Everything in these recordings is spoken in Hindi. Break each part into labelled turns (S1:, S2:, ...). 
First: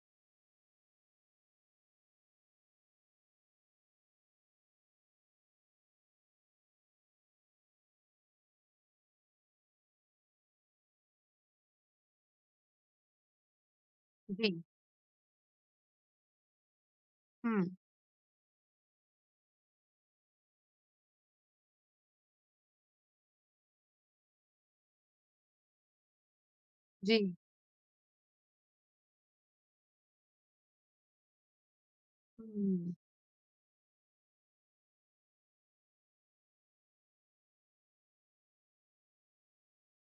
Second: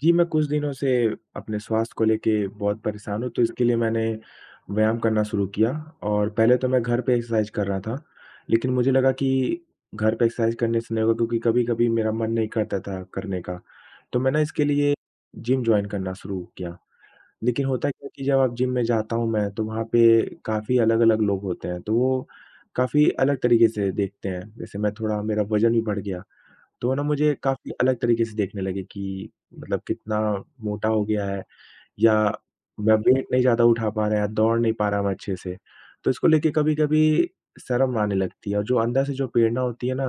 S1: जी, मैं कुछ दिनों से अपने स्वास्थ्य को लेके बहुत परेशान हूँ, तो इसके लिए मैंने व्यायाम करना शुरू किया। और पहले तो मैं घर पे एक्सरसाइज कर रहा था, लेकिन मुझे लगा कि घर पे एक्सरसाइज करने से नहीं होगा, क्योंकि कभी-कभी मेरा मन नहीं करता था करने का। तो मैं ना
S2: जी,
S1: इसके लिए जिम जॉइन करना शुरू किया,
S2: हुँ,
S1: लेकिन होता क्या है कि जब आप जिम में जाता हूँ मैं, तो वहाँ पे काफ़ी अलग-अलग लोग होते हैं, तो वो काफ़ी अलग तरीके से देखते हैं। जैसे मैं थोड़ा मेरा वज़न भी बढ़ गया। तो ना मुझे
S2: जी,
S1: काफ़ी अलग तरीके से देखने लगे कि मतलब कितना मोटा हो गया है। या
S2: हुँ,
S1: मैं वेट नहीं ज़्यादा उठा पा रहा, या दौड़ नहीं पा रहा मैं अच्छे से। तो इसको लेके कभी-कभी शर्म आने लगती है, और जो अंदर से जो प्रेरणा होती है ना,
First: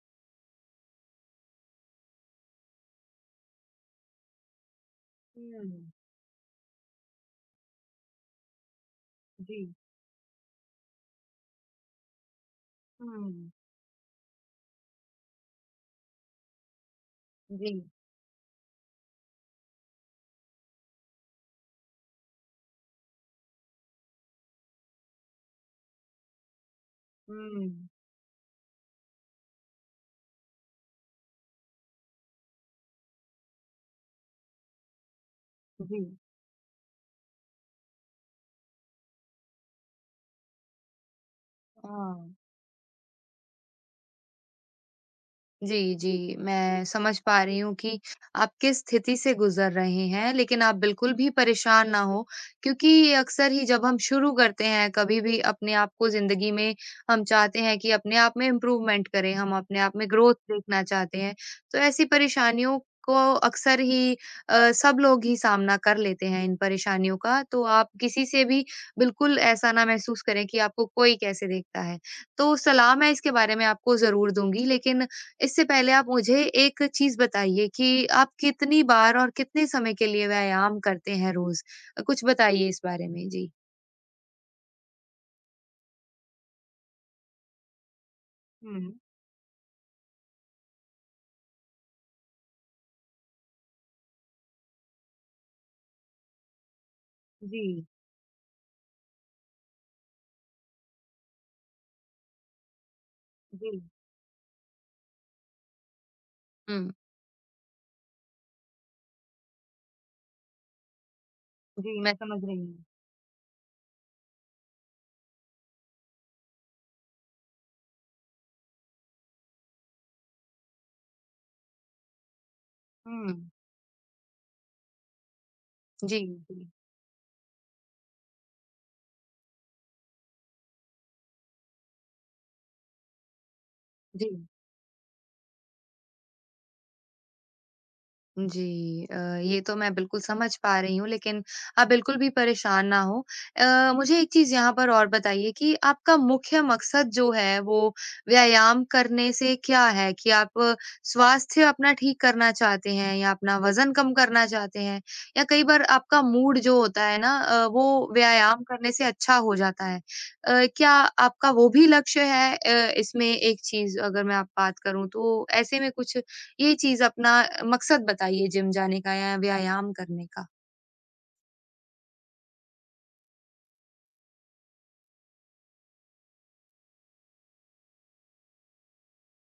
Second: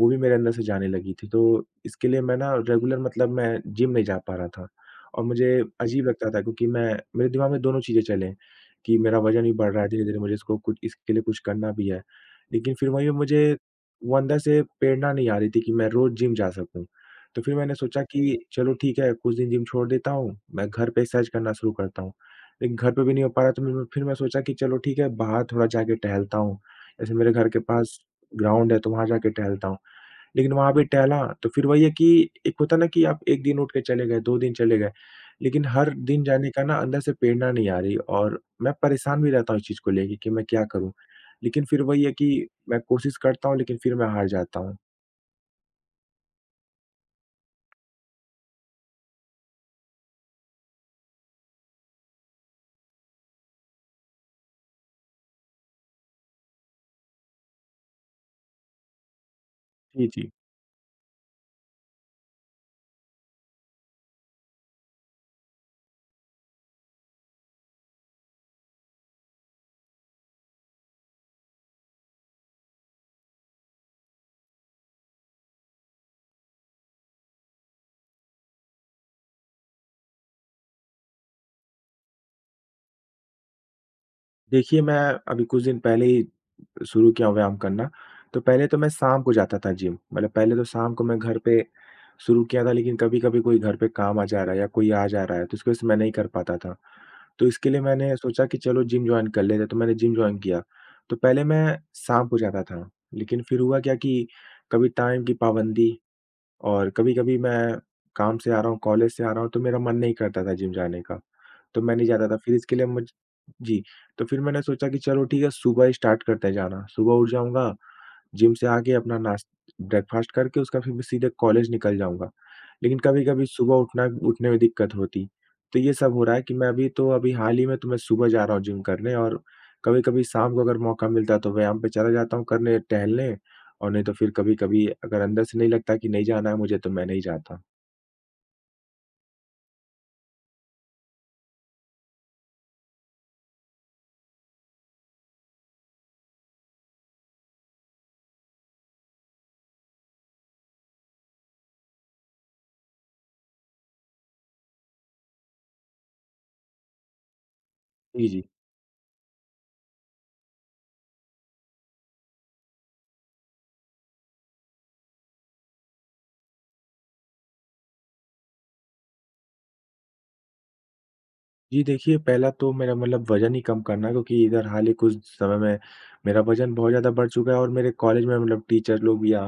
S1: वो भी मेरे अंदर से जाने लगी थी। तो इसके लिए मैं ना रेगुलर मतलब मैं जिम नहीं जा पा रहा था, और मुझे
S2: हुँ,
S1: अजीब लगता था, क्योंकि मैं मेरे दिमाग में दोनों चीज़ें चलें, कि मेरा वज़न भी
S2: जी,
S1: बढ़ रहा है धीरे-धीरे, मुझे इसको कुछ इसके लिए कुछ करना भी है। लेकिन फिर वहीं पे
S2: हुँ,
S1: मुझे वो अंदर से प्रेरणा नहीं आ रही थी कि मैं रोज़ जिम जा सकूँ। तो फिर मैंने
S2: जी,
S1: सोचा कि चलो ठीक है, कुछ दिन जिम छोड़ देता हूँ, मैं घर पे एक्सरसाइज करना शुरू करता हूँ। लेकिन घर पे भी नहीं हो पा रहा, तो मैं फिर मैं सोचा कि चलो ठीक है, बाहर थोड़ा जाके टहलता हूँ। जैसे मेरे घर के
S2: हुँ,
S1: पास ग्राउंड है, तो वहाँ जाके टहलता हूँ। लेकिन वहाँ भी टहला तो फिर वही है कि एक होता है ना कि आप 1 दिन उठ के चले गए, 2 दिन चले गए, लेकिन हर
S2: जी,
S1: दिन जाने का ना अंदर से प्रेरणा नहीं आ रही, और मैं परेशान भी रहता हूँ इस चीज़ को लेके कि मैं क्या करूँ? लेकिन फिर वही है
S2: हाँ।
S1: कि मैं कोशिश करता हूँ, लेकिन फिर मैं हार जाता हूँ।
S2: जी, जी। मैं समझ पा रही हूँ कि आप किस स्थिति से गुज़र रहे हैं, लेकिन आप बिल्कुल भी परेशान ना हों क्योंकि अक्सर ही जब हम शुरू करते हैं कभी भी अपने आप को ज़िंदगी में, हम चाहते हैं कि अपने आप में इम्प्रूवमेंट करें, हम अपने आप
S1: जी,
S2: में
S1: जी।
S2: ग्रोथ देखना चाहते हैं। तो ऐसी परेशानियों को अक्सर ही सब लोग ही सामना कर लेते हैं इन परेशानियों का, तो आप किसी से भी बिल्कुल ऐसा ना महसूस करें कि आपको कोई कैसे देखता है। तो सलाह मैं इसके बारे में आपको ज़रूर दूँगी, लेकिन इससे पहले आप मुझे एक चीज़ बताइए कि आप कितनी बार और कितने समय के लिए व्यायाम करते हैं रोज़? कुछ बताइए इस बारे में? जी।
S1: देखिए, मैं अभी कुछ दिन पहले ही शुरू किया हूँ व्यायाम करना। तो पहले तो मैं
S2: हुँ।
S1: शाम को जाता था जिम। मतलब पहले तो शाम को मैं घर पे शुरू किया था, लेकिन कभी-कभी कोई घर पे काम आ जा रहा है या कोई आ जा रहा है, तो उसकी वजह से मैं नहीं कर पाता था। तो इसके लिए
S2: जी,
S1: मैंने सोचा कि चलो जिम जॉइन कर लेते हैं, तो मैंने जिम जॉइन किया। तो पहले मैं शाम को जाता था, लेकिन फिर
S2: जी।
S1: हुआ क्या कि कभी टाइम की पाबंदी,
S2: हुँ।
S1: और कभी-कभी मैं काम से आ रहा हूँ, कॉलेज से आ रहा हूँ, तो मेरा मन नहीं करता था जिम जाने का। तो
S2: जी,
S1: मैं
S2: मैं
S1: नहीं
S2: मैं
S1: जाता था,
S2: समझ
S1: फिर
S2: रही
S1: इसके
S2: हूँ।
S1: लिए मुझ जी, तो फिर मैंने सोचा कि चलो ठीक है, सुबह स्टार्ट करते हैं जाना। सुबह उठ जाऊँगा, जिम से आके अपना नाश ब्रेकफ़ास्ट करके उसके बाद फिर मैं सीधे कॉलेज निकल जाऊँगा। लेकिन कभी-कभी
S2: हुँ।
S1: सुबह उठना उठने में दिक्कत होती। तो ये सब
S2: जी,
S1: हो रहा है कि
S2: जी,
S1: मैं अभी तो अभी हाल ही में तो मैं सुबह जा रहा हूँ जिम करने, और कभी-कभी शाम को अगर मौका मिलता है तो व्यायाम पे चला जाता हूँ करने टहलने, और नहीं तो
S2: जी।
S1: फिर कभी-कभी अगर अंदर से नहीं लगता कि नहीं जाना है मुझे, तो मैं नहीं जाता।
S2: जी ये तो मैं बिल्कुल समझ पा रही हूँ लेकिन आप बिल्कुल भी परेशान ना हो। मुझे एक चीज़ यहाँ पर और बताइए कि आपका मुख्य मकसद जो है वो व्यायाम करने से क्या है? कि आप स्वास्थ्य अपना ठीक करना चाहते हैं या अपना वज़न कम करना चाहते हैं? या कई बार आपका मूड जो होता है ना वो
S1: जी, जी।
S2: व्यायाम करने से अच्छा हो जाता है। क्या आपका वो भी लक्ष्य है इसमें एक चीज़ अगर मैं आप बात करूँ तो ऐसे में कुछ ये चीज़ अपना मकसद बताइए जिम जाने का या व्यायाम करने का?
S1: जी, देखिए, पहला तो मेरा मतलब वज़न ही कम करना, क्योंकि इधर हाल ही कुछ समय में मेरा वज़न बहुत ज़्यादा बढ़ चुका है, और मेरे कॉलेज में मतलब टीचर लोग, या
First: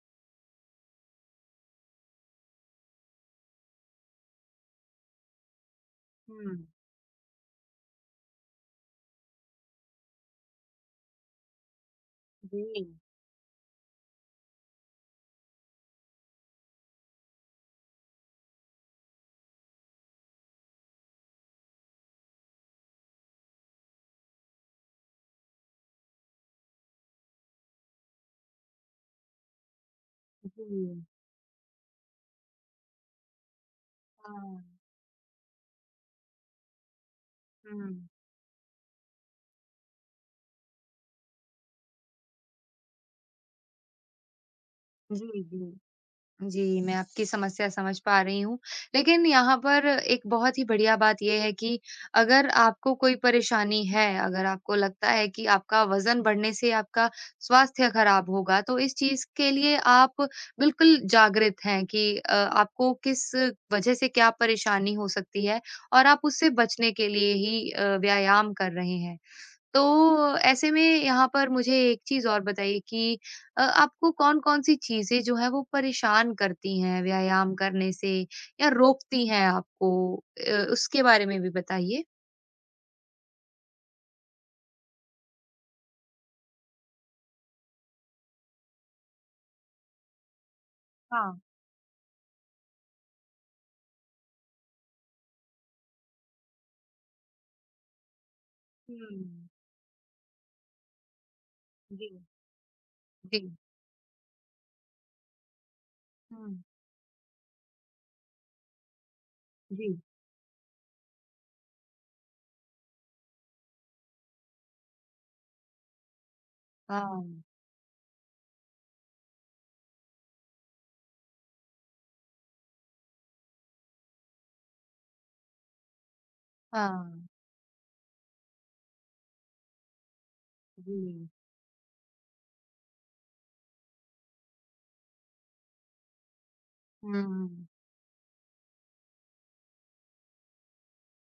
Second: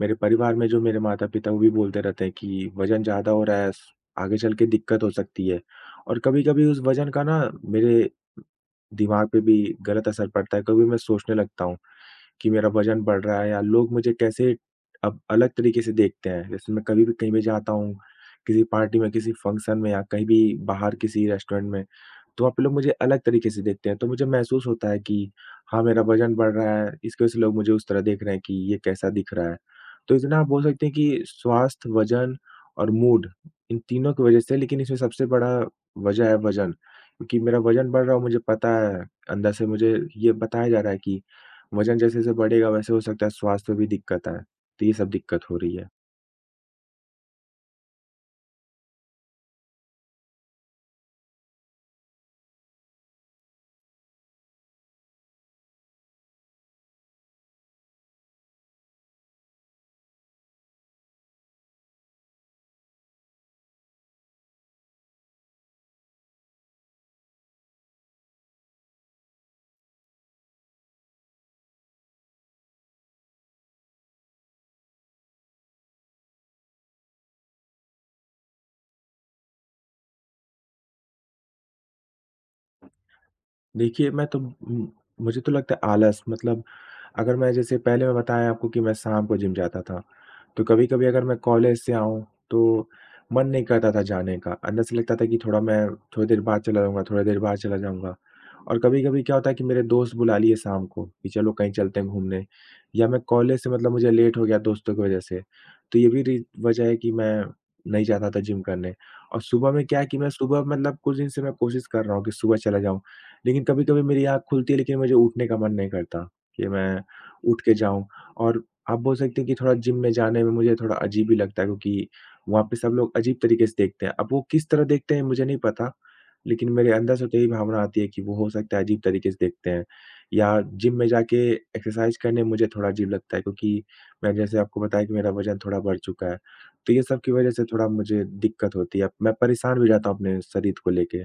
S1: मेरे परिवार में जो मेरे माता-पिता, वो भी बोलते रहते हैं कि वज़न ज़्यादा हो रहा है, स आगे चल के दिक्कत हो सकती है। और
S2: हुँ,
S1: कभी-कभी उस वज़न का ना मेरे दिमाग पे भी गलत असर पड़ता है, कभी मैं सोचने लगता हूँ कि मेरा
S2: जी,
S1: वज़न बढ़ रहा है, या लोग मुझे कैसे अब अलग तरीके से देखते हैं। जैसे मैं कभी भी कहीं भी जाता हूँ, किसी पार्टी में, किसी फंक्शन में, या कहीं भी बाहर किसी रेस्टोरेंट में, तो वहाँ पे लोग मुझे अलग तरीके से देखते हैं, तो मुझे महसूस होता है कि हाँ, मेरा वज़न बढ़ रहा है, इसकी वज़ह से लोग मुझे उस तरह देख रहे हैं कि ये कैसा दिख रहा है। तो इसलिए आप बोल सकते हैं
S2: जी,
S1: कि स्वास्थ्य, वज़न और मूड, इन तीनों की वज़ह से,
S2: हाँ,
S1: लेकिन इसमें सबसे बड़ा वज़ह है वज़न, क्योंकि मेरा
S2: हुँ,
S1: वज़न बढ़ रहा है, और मुझे पता है, अंदर से मुझे ये बताया जा रहा है कि वज़न जैसे-जैसे बढ़ेगा, वैसे हो सकता है स्वास्थ्य में भी दिक्कत आए, तो ये सब
S2: जी,
S1: दिक्कत हो
S2: जी।
S1: रही है।
S2: जी, मैं आपकी समस्या समझ पा रही हूँ। लेकिन यहाँ पर एक बहुत ही बढ़िया बात ये है कि अगर आपको कोई परेशानी है, अगर आपको लगता है कि आपका वज़न बढ़ने से आपका स्वास्थ्य खराब होगा, तो इस चीज़ के लिए आप बिल्कुल जागृत हैं कि आपको किस वजह से क्या परेशानी हो सकती है और आप उससे बचने के लिए ही व्यायाम कर रहे हैं। तो ऐसे में यहाँ पर मुझे एक चीज़ और बताइए कि आपको कौन-कौन सी चीज़ें जो हैं वो परेशान करती हैं व्यायाम करने से या रोकती हैं आपको? उसके बारे में भी बताइए।
S1: देखिए, मैं तो मुझे तो लगता है आलस, मतलब अगर मैं जैसे पहले मैं बताया आपको कि मैं शाम को जिम जाता था, तो कभी-कभी अगर मैं
S2: हाँ।
S1: कॉलेज से आऊँ, तो मन नहीं करता था जाने का। अंदर से लगता था कि थोड़ा मैं थोड़ी देर बाद चला जाऊँगा, थोड़ी देर बाद चला जाऊँगा, और
S2: हुँ,
S1: कभी-कभी क्या होता है कि मेरे दोस्त बुला लिए शाम को कि चलो कहीं चलते
S2: जी।
S1: हैं घूमने, या मैं
S2: जी।
S1: कॉलेज से मतलब मुझे लेट हो गया दोस्तों की वजह से। तो ये भी री
S2: हुँ,
S1: वजह है कि मैं नहीं जाता था जिम करने। और सुबह में
S2: जी।
S1: क्या है कि मैं सुबह मतलब कुछ दिन से मैं कोशिश कर रहा हूँ कि सुबह चला जाऊँ। लेकिन कभी-कभी मेरी आँख खुलती है, लेकिन मुझे उठने का मन नहीं करता कि मैं
S2: हाँ,
S1: उठ के जाऊँ। और आप बोल सकते हैं कि थोड़ा जिम में जाने में मुझे थोड़ा अजीब ही लगता है, क्योंकि वहाँ पे सब लोग अजीब तरीके से देखते हैं। अब वो किस तरह देखते हैं, मुझे नहीं पता, लेकिन मेरे अंदर
S2: हाँ।
S1: से तो यही भावना आती है कि वो हो सकता है अजीब तरीके से देखते हैं, या जिम में
S2: जी।
S1: जाके एक्सरसाइज करने में मुझे थोड़ा अजीब लगता है, क्योंकि मैं जैसे आपको बताया कि मेरा वज़न थोड़ा बढ़ चुका है। तो ये सब की वज़ह से
S2: हुँ।
S1: थोड़ा मुझे दिक्कत होती है। मैं परेशान भी हो जाता हूँ अपने शरीर को लेके।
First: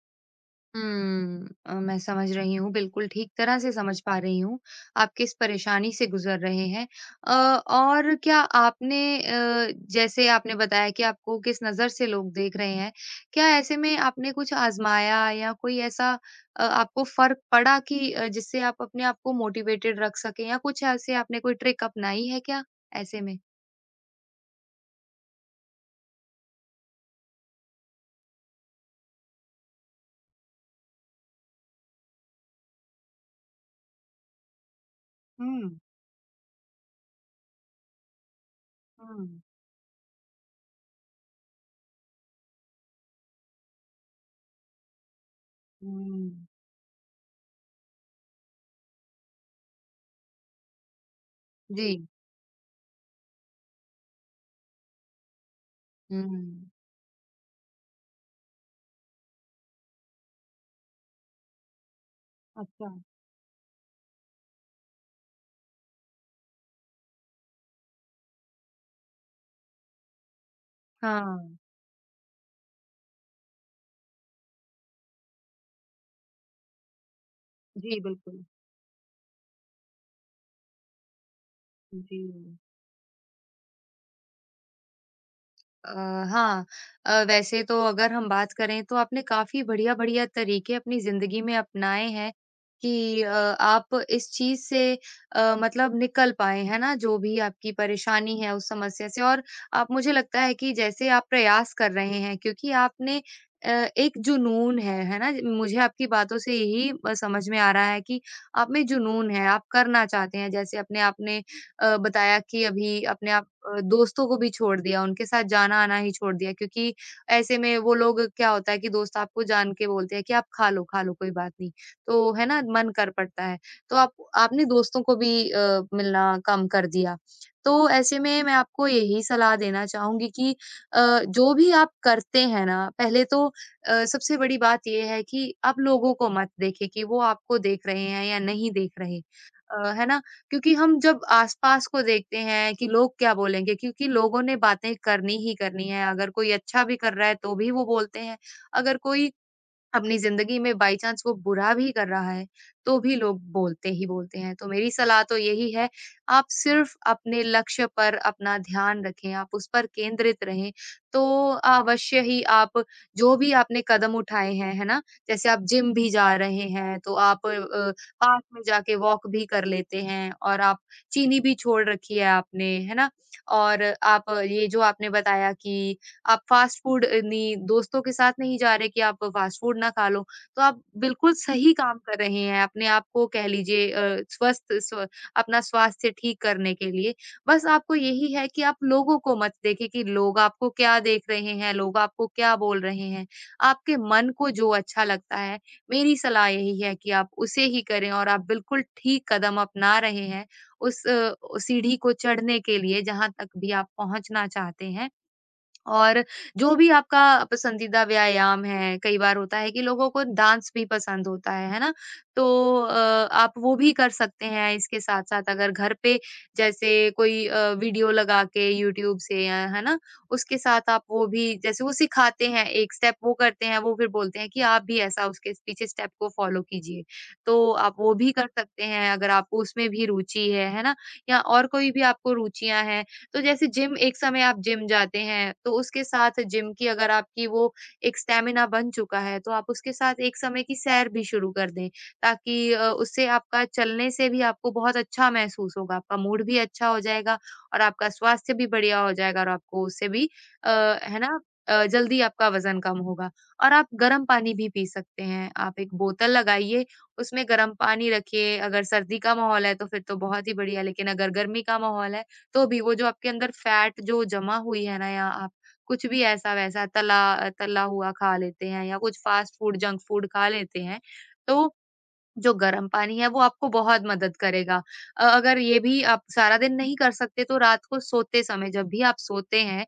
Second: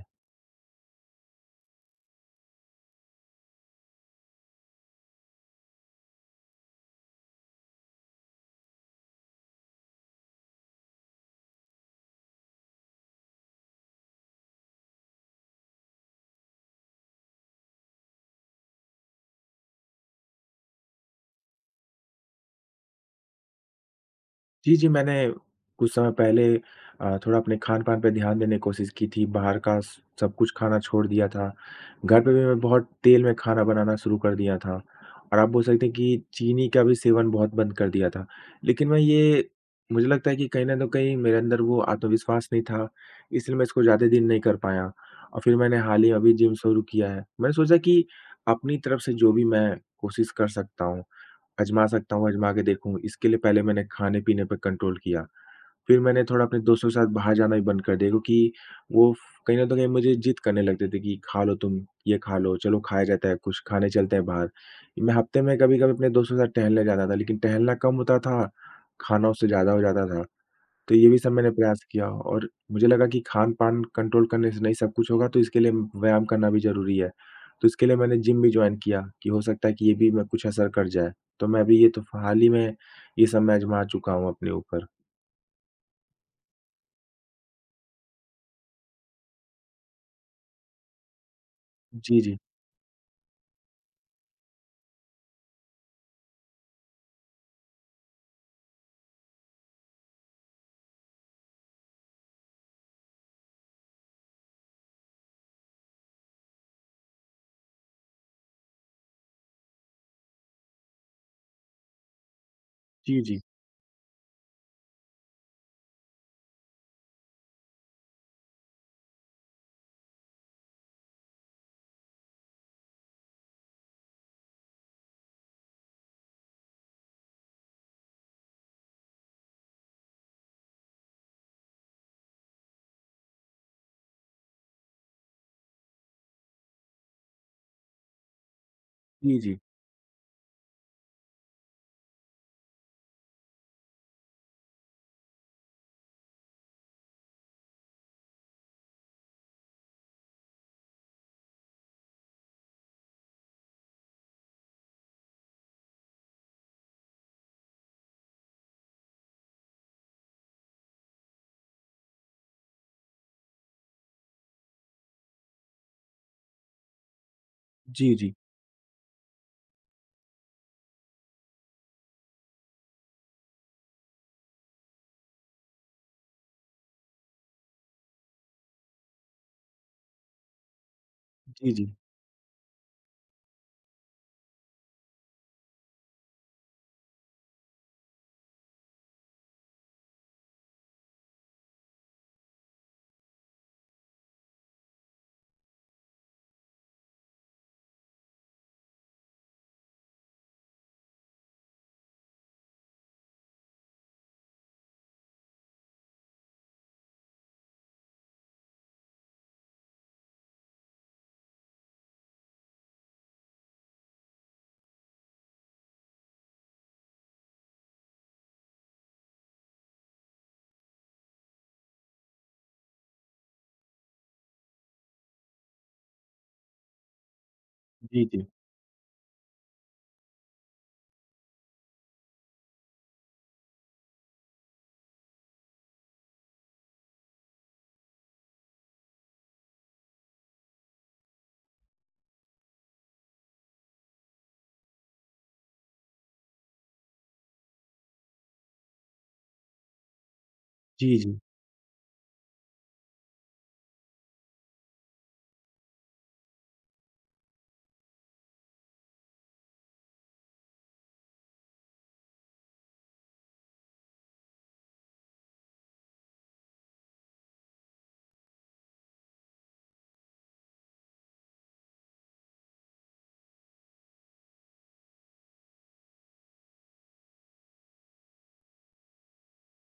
S2: हुँ। मैं समझ रही हूँ, बिल्कुल ठीक तरह से समझ पा रही हूँ, आप किस परेशानी से गुज़र रहे हैं। और क्या आपने जैसे आपने बताया कि आपको किस नज़र से लोग देख रहे हैं, क्या ऐसे में आपने कुछ आज़माया या कोई ऐसा आपको फ़र्क पड़ा कि जिससे आप अपने आप को मोटिवेटेड रख सकें या कुछ ऐसे आपने कोई ट्रिक अपनाई है क्या ऐसे में?
S1: जी, जी, मैंने कुछ समय पहले थोड़ा अपने खान-पान पे ध्यान देने की कोशिश की थी, बाहर का स सब कुछ खाना छोड़ दिया था। घर पे भी मैं बहुत तेल में खाना बनाना शुरू कर दिया था, और आप बोल
S2: हुँ,
S1: सकते हैं कि चीनी का भी सेवन बहुत बंद कर दिया था। लेकिन मैं
S2: हुँ, हुँ।
S1: ये मुझे लगता है कि कहीं न तो कहीं मेरे अंदर वो आत्मविश्वास नहीं था, इसलिए मैं इसको ज़्यादा दिन नहीं कर पाया, और फिर मैंने
S2: जी।
S1: हाल ही में अभी जिम शुरू किया है। मैंने सोचा कि अपनी तरफ से जो भी मैं कोशिश कर सकता हूँ, आज़मा
S2: जी।
S1: सकता हूँ, आज़मा के देखूँ। इसके लिए पहले मैंने खाने-पीने पे कंट्रोल किया। फिर मैंने
S2: हुँ।
S1: थोड़ा अपने दोस्तों के साथ बाहर जाना भी बंद कर दिया, क्योंकि वो फ कहीं न तो कहीं मुझे जिद करने लगते थे कि, "खा लो तुम, ये खा लो, चलो
S2: अच्छा।
S1: खाया जाता है, कुछ खाने चलते हैं बाहर।" मैं हफ़्ते में कभी-कभी अपने दोस्तों के साथ टहलने जाता था, लेकिन टहलना कम होता था, खाना उससे ज़्यादा हो जाता था। तो ये भी सब मैंने
S2: हाँ।
S1: प्रयास किया, और मुझे लगा कि खान-पान कंट्रोल करने से नहीं सब कुछ होगा, तो इसके लिए व्यायाम करना भी ज़रूरी है। तो इसके लिए
S2: जी,
S1: मैंने जिम
S2: बिल्कुल।
S1: भी जॉइन किया कि हो सकता है कि ये भी मैं कुछ असर कर जाए। तो मैं अभी ये तो
S2: जी।
S1: हाल ही में ये सब मैं आज़मा चुका हूँ अपने ऊपर।
S2: अ, हाँ वैसे तो अगर हम बात करें तो आपने काफ़ी बढ़िया-बढ़िया तरीके अपनी ज़िंदगी में अपनाए
S1: जी,
S2: हैं
S1: जी।
S2: कि आप इस चीज़ से मतलब निकल पाएँ, है ना? जो भी आपकी परेशानी है उस समस्या से और आप मुझे लगता है कि जैसे आप प्रयास कर रहे हैं क्योंकि आपने अ, एक जुनून है ना? मुझे आपकी बातों से यही समझ में आ रहा है कि आप में जुनून है, आप करना चाहते हैं। जैसे अपने आपने बताया कि अभी
S1: जी,
S2: अपने
S1: जी।
S2: आप दोस्तों को भी छोड़ दिया, उनके साथ जाना-आना ही छोड़ दिया क्योंकि ऐसे में वो लोग क्या होता है कि दोस्त आपको जान के बोलते हैं कि आप खा लो कोई बात नहीं। तो है ना मन कर पड़ता है। तो आप आपने दोस्तों को भी मिलना कम कर दिया। तो ऐसे में मैं आपको यही सलाह देना चाहूँगी कि अ, जो भी आप करते हैं ना, पहले तो सबसे बड़ी बात ये है कि आप लोगों को मत देखें कि वो आपको देख रहे हैं या नहीं देख रहे।
S1: जी, जी।
S2: है ना? क्योंकि हम जब आस-पास को देखते हैं कि लोग क्या बोलेंगे क्योंकि लोगों ने बातें करनी ही करनी है, अगर कोई अच्छा भी कर रहा है तो भी वो बोलते हैं, अगर कोई अपनी ज़िंदगी में बाई चांस वो बुरा भी कर रहा है, तो भी लोग बोलते ही बोलते हैं। तो मेरी सलाह तो यही है, आप सिर्फ़ अपने लक्ष्य पर अपना ध्यान रखें, आप उस पर केंद्रित रहें, तो अवश्य ही आप जो भी आपने कदम उठाए हैं, है ना? जैसे आप जिम भी जा रहे हैं, तो आप
S1: जी, जी।
S2: पार्क में जाके वॉक भी कर लेते हैं और आप चीनी भी छोड़ रखी है आपने, है ना? और आप ये जो आपने बताया कि आप फास्ट फूड नहीं दोस्तों के साथ नहीं जा रहे कि आप फास्ट फूड ना खा लो। तो आप बिल्कुल सही काम कर रहे हैं, अपने आप को कह लीजिए स्वस्थ स्व अपना स्वास्थ्य ठीक करने के लिए। बस आपको यही है कि आप लोगों को मत देखें कि लोग आपको क्या देख रहे हैं, लोग आपको क्या बोल रहे हैं। आपके मन को जो अच्छा लगता है, मेरी सलाह यही है कि आप उसे ही करें और आप बिल्कुल ठीक कदम अपना रहे हैं, उस सीढ़ी को चढ़ने के लिए जहाँ तक भी आप पहुँचना चाहते हैं। और जो भी आपका पसंदीदा व्यायाम है, कई बार होता है कि लोगों को डांस भी पसंद होता है ना? तो अ, आप वो भी कर सकते हैं इसके साथ-साथ अगर घर पे जैसे कोई वीडियो लगा के यूट्यूब से या है ना? उसके साथ आप वो भी जैसे वो सिखाते हैं, एक स्टेप वो करते हैं, वो फिर बोलते हैं कि आप भी ऐसा उसके पीछे स्टेप को फ़ॉलो कीजिए। तो आप वो
S1: जी,
S2: भी
S1: जी।
S2: कर सकते हैं अगर आपको उसमें भी रुचि है ना? या और कोई भी आपको रुचियाँ हैं तो जैसे जिम एक समय आप जिम जाते हैं, तो उसके साथ जिम की अगर आपकी वो एक स्टैमिना बन चुका है, तो आप उसके साथ एक समय की सैर भी शुरू कर दें, ताकि उससे आपका चलने से भी आपको बहुत अच्छा महसूस होगा, आपका मूड भी अच्छा हो जाएगा और आपका स्वास्थ्य भी बढ़िया हो जाएगा और आपको उससे भी
S1: जी, जी।
S2: है
S1: जी,
S2: ना
S1: जी।
S2: जल्दी आपका वज़न कम होगा और आप गर्म पानी भी पी सकते हैं। आप एक बोतल लगाइए, उसमें गर्म पानी रखिए, अगर सर्दी का माहौल है, तो फिर तो बहुत ही बढ़िया, लेकिन अगर गर्मी का माहौल है, तो भी वो जो आपके अंदर फैट जो जमा हुई है ना या आप कुछ भी ऐसा-वैसा तला तला हुआ खा लेते हैं या कुछ फास्ट फूड, जंक फूड खा लेते हैं, तो जो गर्म पानी है वो आपको बहुत मदद करेगा। अगर ये भी आप सारा दिन नहीं कर सकते तो रात को सोते समय जब भी आप सोते हैं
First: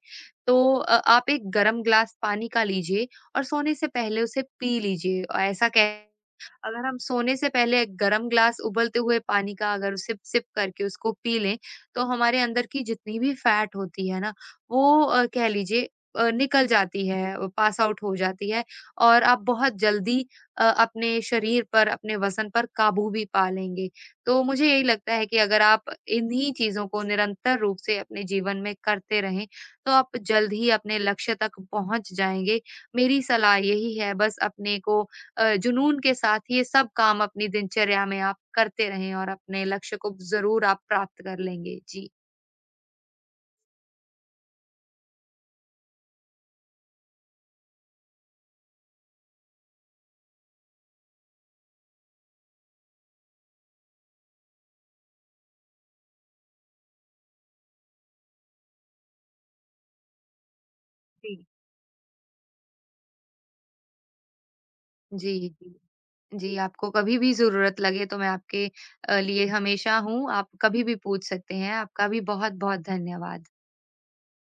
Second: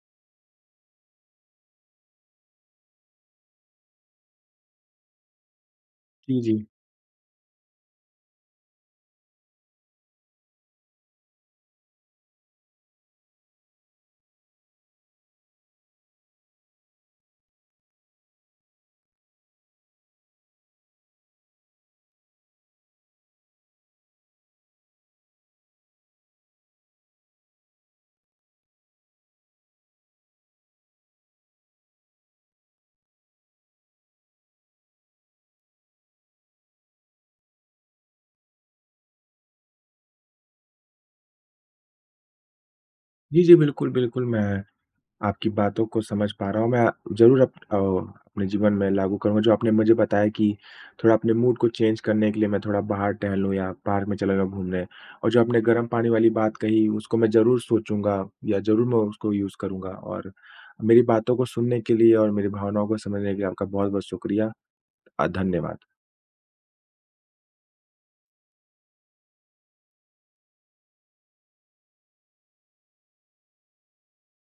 S2: तो आप एक गर्म ग्लास पानी का लीजिए और सोने से पहले उसे पी लीजिए। ऐसा कह
S1: जी, जी।
S2: अगर हम सोने से पहले एक गर्म ग्लास उबलते हुए पानी का अगर सिप सिप करके उसको पी लें, तो हमारे अंदर की जितनी भी फैट होती है ना वो कह लीजिए निकल जाती है, पास आउट हो जाती है और आप बहुत जल्दी अपने शरीर पर, अपने वज़न पर काबू भी पा लेंगे। तो मुझे यही लगता है कि अगर आप इन्हीं चीज़ों को निरंतर रूप से अपने जीवन में करते रहें, तो आप जल्द ही अपने लक्ष्य तक पहुँच जाएँगे। मेरी सलाह यही है बस अपने को जुनून के साथ ये सब काम अपनी दिनचर्या में आप करते रहें और अपने लक्ष्य को ज़रूर आप प्राप्त कर लेंगे। जी।
S1: जी, जी, बिल्कुल, बिल्कुल मैं आपकी बातों को समझ पा रहा हूँ। मैं ज़रूर अपने जीवन में लागू करूँगा जो आपने मुझे बताया, कि थोड़ा अपने मूड को चेंज करने के लिए मैं थोड़ा बाहर टहलूँ, या पार्क में चला जाऊँ घूमने। और जो आपने गर्म पानी वाली बात कही, उसको मैं ज़रूर सोचूँगा, या ज़रूर मैं उसको यूज़ करूँगा। और मेरी
S2: जी।
S1: बातों को सुनने के लिए, और मेरी भावनाओं को समझने के लिए आपका बहुत-बहुत शुक्रिया,
S2: जी, जी।
S1: धन्यवाद।
S2: जी, आपको कभी भी ज़रूरत लगे तो मैं आपके लिए हमेशा हूँ, आप कभी भी पूछ सकते हैं। आपका भी बहुत-बहुत धन्यवाद।